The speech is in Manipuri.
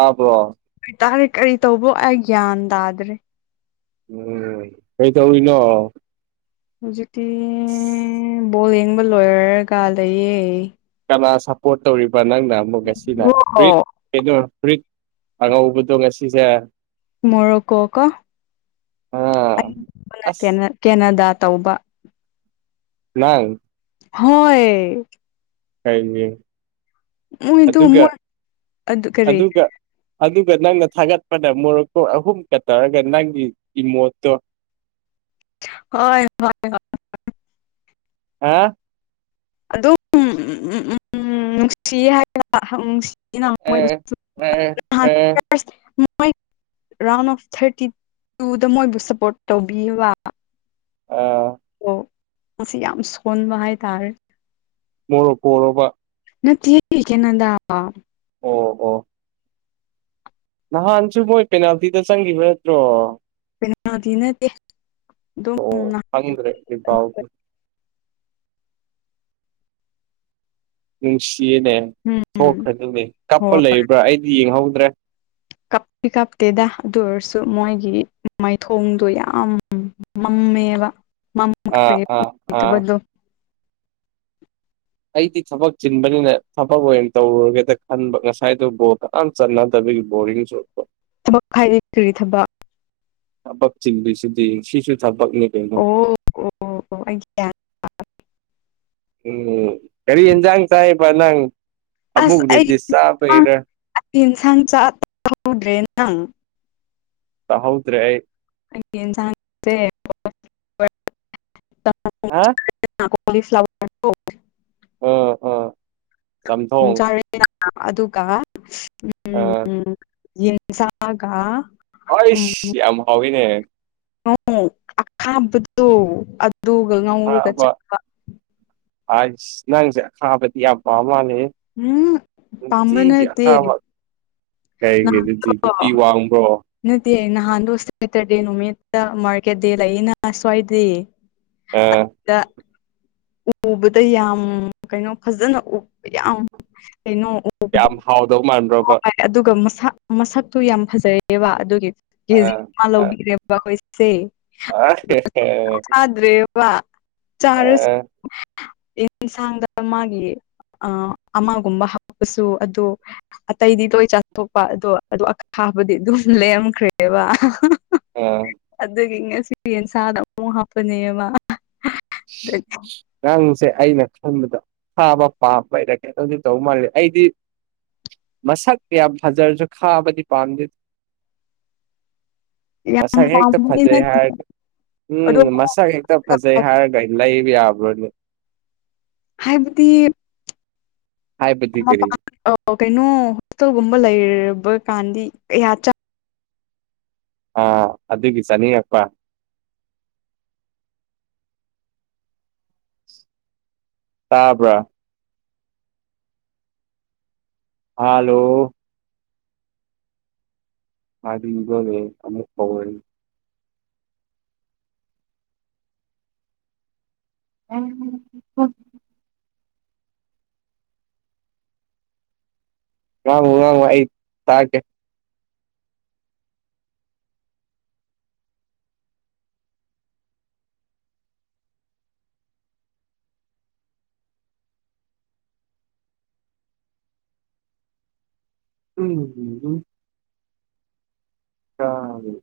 ꯑ ꯄꯣ ꯇꯥꯔꯤꯦ ꯀꯔꯤ ꯇꯧꯕ ꯑꯩ ꯒ꯭ꯌꯥꯟ ꯇꯥꯗ꯭ꯔꯦ ꯎꯝ ꯀꯩ ꯇꯧꯏ ꯅ ꯍꯧꯖꯤꯛ ꯑꯁ ꯕꯣꯜ ꯌꯦꯡꯕ ꯂꯣꯌꯔꯒ ꯂꯩꯌꯦ ꯁꯞꯄꯣꯔꯠ ꯇꯧꯔꯤꯕ ꯅꯪꯅ ꯑꯃꯨꯛ ꯑꯁꯤꯅ ꯐꯨ ꯐꯨ ꯑꯉꯧꯕꯗꯣ ꯉꯁꯤꯁꯦ ꯃꯣꯔ ꯀꯣ ꯀꯣ ꯀ ꯑꯥ ꯑꯁ ꯀꯦꯅꯥꯗ ꯇꯧꯕ ꯂ ꯍꯣꯏ ꯀꯌꯦ ꯃꯗꯨ ꯃ ꯑꯗꯨ ꯑꯗꯨ ꯀꯔꯤ ꯑꯗꯨꯒ ꯑꯗꯨꯒ ꯅꯪꯅ ꯊꯥꯒꯠꯄꯗ ꯃꯣꯔꯣꯛꯀꯣꯛ ꯑꯍꯨꯝ ꯀ ꯇꯧꯔꯒ ꯅꯪꯒꯤ ꯏꯃꯣꯠꯇꯣ ꯍꯣꯏ ꯍ ꯑ ꯑꯗꯨꯝ ꯎꯝ ꯅꯨꯡꯁꯤ ꯍꯥꯏꯅꯅꯨꯡꯁꯤ ꯑꯦ ꯑꯦ ꯑꯦ [inaudible] ꯃꯣꯏ ꯔꯥꯎꯟ ꯑꯣꯐ ꯊꯥꯔꯇꯤ ꯇꯨꯗ ꯃꯣꯏꯕꯨ ꯁꯞꯄꯣꯔꯠ ꯇꯧꯕꯤꯕ ꯑꯥ ꯑꯣ ꯃꯁꯤꯁꯤ ꯌꯥꯝ ꯁꯣꯟꯕ ꯍꯥꯏꯥꯏ ꯇꯔ ꯃꯣꯔꯣꯄꯣꯔꯣꯕ ꯅꯠꯇ ꯀ ꯅꯗꯕ ꯑꯣ ꯑꯣ ꯅꯍꯥꯟꯁꯨ ꯃꯣꯏ ꯄꯦꯅꯥꯜꯇꯤꯗ ꯆꯪꯈꯤꯕ ꯅꯠꯇ꯭ꯔꯣ ꯄꯇꯅ ꯑꯣ ꯑꯗ꯭ꯔꯦ ꯏꯥꯎꯗꯤ ꯅꯨꯡꯁꯤꯌꯦꯅꯦ ꯎꯝ ꯊꯣꯛꯈ꯭ꯔꯗꯧꯅꯦ ꯀꯞꯄ ꯍꯣꯏ ꯂꯩꯕ꯭ꯔꯥ ꯑꯩꯗꯤ ꯌꯦꯡꯍꯧꯗ꯭ꯔꯦ ꯀꯞ ꯀꯞꯇꯦꯗ ꯑꯗꯨ ꯑꯗꯨ ꯃꯣꯏꯒꯤ ꯃꯥꯏꯊꯣꯡꯗꯣ ꯌꯥꯝ ꯃꯝꯃꯦꯕ ꯑꯥ ꯑꯥ ꯑꯥ ꯃꯃꯗꯨ ꯑꯩꯗꯤ ꯊꯕꯛ ꯆꯤꯟꯕꯅꯤꯅ ꯊꯕꯛ ꯑꯣꯏꯅ ꯇꯧꯔꯒꯦꯗ ꯈꯟꯕ ꯉꯁꯥꯏꯗꯨꯕꯨꯕꯣ ꯃ ꯆꯠꯅꯗꯕ ꯔꯔꯤꯁꯨ ꯊꯕꯛ ꯍꯥꯏꯥꯏꯗꯤ ꯀꯔꯤ ꯊꯕꯛ ꯊꯄꯞ ꯆꯤꯡꯁꯤꯗꯤ ꯁꯥꯁꯨ ꯊ ꯄꯛꯅꯤ ꯄꯃ ꯑꯣ ꯑꯣ ꯑꯣ ꯑꯩ ꯒ꯭ꯌꯥꯟ ꯎꯝ ꯀꯔꯤ ꯌꯦꯟꯖ ꯆꯥꯏ ꯄ ꯅꯪ ꯑꯃꯨꯛ ꯑꯁ ꯑꯩ ꯔꯦꯗꯤꯁ ꯆꯥꯕꯩꯔ ꯌꯦꯟꯁꯥꯡ ꯆꯥꯛꯍꯧꯗ꯭ꯔꯦ ꯅꯪ ꯇ ꯍꯥꯎꯗ꯭ꯔꯦ ꯑꯩ ꯁꯥꯡꯁꯦ ꯍꯥ [inaudible] ꯎꯝ ꯎꯝ ꯆꯥꯔꯦ ꯑꯗꯨꯒ ꯑ ꯌꯦꯟꯁꯒꯥ ꯑꯩꯏꯁ ꯌꯥꯝ ꯍꯥꯎꯋꯤꯅꯦ ꯎ ꯑꯈꯥꯕꯗꯨ ꯑꯗꯨꯒ ꯉꯧꯔꯒ ꯆꯠꯄ ꯑ ꯅꯪ ꯈꯥ ꯄꯇꯤ ꯌꯥꯝ ꯄꯃ ꯎꯝ ꯄꯥꯝꯕ ꯁꯤꯒ ꯅꯠꯇꯦ ꯊꯕ ꯀꯒ ꯑꯗꯨ ꯅꯍꯥꯟꯗꯣ ꯄꯤ ꯋꯥꯕ꯭ꯔꯣ ꯅꯠꯇꯦ ꯏ ꯅ ꯍꯥꯟꯗꯁꯇꯗꯤ ꯅꯨꯃꯤꯠꯇ ꯃꯀꯦꯗꯦ ꯏꯂ ꯌꯦꯅ ꯍꯥꯁꯋꯥꯗ꯭ꯔꯤ ꯑ ꯎꯕꯗ ꯌꯥꯝ ꯀꯩꯅꯣ ꯐꯖꯅ ꯎ ꯌꯥꯝ ꯀꯩꯅꯣ ꯎꯕꯗ ꯌꯥꯝ ꯍꯥꯎꯗꯧ ꯃꯥꯟꯕ꯭ꯔꯣꯕ ꯍꯣꯏ ꯑꯗꯨꯒ ꯃꯁꯛ ꯃꯁꯛꯇꯨ ꯌꯥꯝ ꯐꯖꯩꯑꯕ ꯑꯗꯨꯒꯤ ꯀꯦꯖꯤ ꯃꯜꯕꯤꯔꯦꯕꯁꯦ ꯑ ꯋꯥ ꯆꯥꯔꯨꯁ ꯌꯦꯟꯁꯥꯡꯗ ꯃꯥꯒꯤ ꯑ ꯑꯃꯒꯨꯝꯕ ꯍꯞꯄꯁꯨ ꯑꯗꯨ ꯑꯇꯩꯗꯤ ꯇꯣꯏ ꯆꯥꯊꯣꯛꯄ ꯑꯗꯣ ꯑꯗꯨ ꯑꯈꯥꯕꯗꯤ ꯑꯗꯨꯝ ꯂꯦꯝꯈ꯭ꯔꯦꯕ ꯑꯗꯨꯗꯒꯤ ꯉꯁꯤ ꯌꯦꯟꯁꯥꯗ ꯑꯃꯨꯛ ꯍꯥꯞꯄꯅꯦꯕ ꯑꯗꯨ [inaudible] ꯁꯦ ꯑꯩꯅ ꯈꯟꯕꯗ ꯊꯥꯕ ꯄꯥꯝꯕ ꯏꯔꯀꯩꯅꯣꯗꯤ ꯇꯧꯕ ꯃꯥꯜꯂꯤ ꯑꯩꯗꯤ ꯃꯁꯛ ꯀꯌꯥꯝ ꯐꯖꯔꯁꯨ ꯈꯥꯕꯗꯤ ꯄꯥꯝꯗꯦꯗ [unintelligible] ꯌꯥꯝ ꯃꯁꯛ ꯍꯦꯛꯇ ꯄꯥꯝꯕꯗꯤ ꯐꯖꯩ ꯅꯠꯇꯦ ꯍꯥꯏꯔꯒ ꯑꯗꯣ ꯎꯝ ꯃꯁꯛ ꯍꯦꯛꯇ ꯐꯖꯩ ꯍꯥꯏꯔꯒ ꯕꯤ ꯌꯥꯕ꯭ꯔ ꯍꯥꯏꯕꯗꯤ ꯍꯥꯏꯕꯗꯤ ꯃ ꯀꯔꯤ ꯀꯩꯅꯣ ꯍꯣꯁꯇꯦꯜꯒꯨꯝꯕ ꯂꯩꯔꯕ ꯀꯥꯟꯗꯤ ꯑꯥ ꯑꯗꯨꯒꯤ ꯆꯅꯤꯡꯉꯛꯄ ꯇꯥꯕ꯭ꯔ ꯍꯂꯣ ꯍꯥꯏꯗꯤ ꯏꯕꯋꯦ ꯑꯃꯃꯤꯠ ꯕꯦꯜ ꯎꯝ ꯋꯥꯉ ꯋꯥ ꯑꯩ ꯇꯥꯇꯦ ꯎꯝ ꯎꯝ ꯎꯝ ꯀ [inaudible]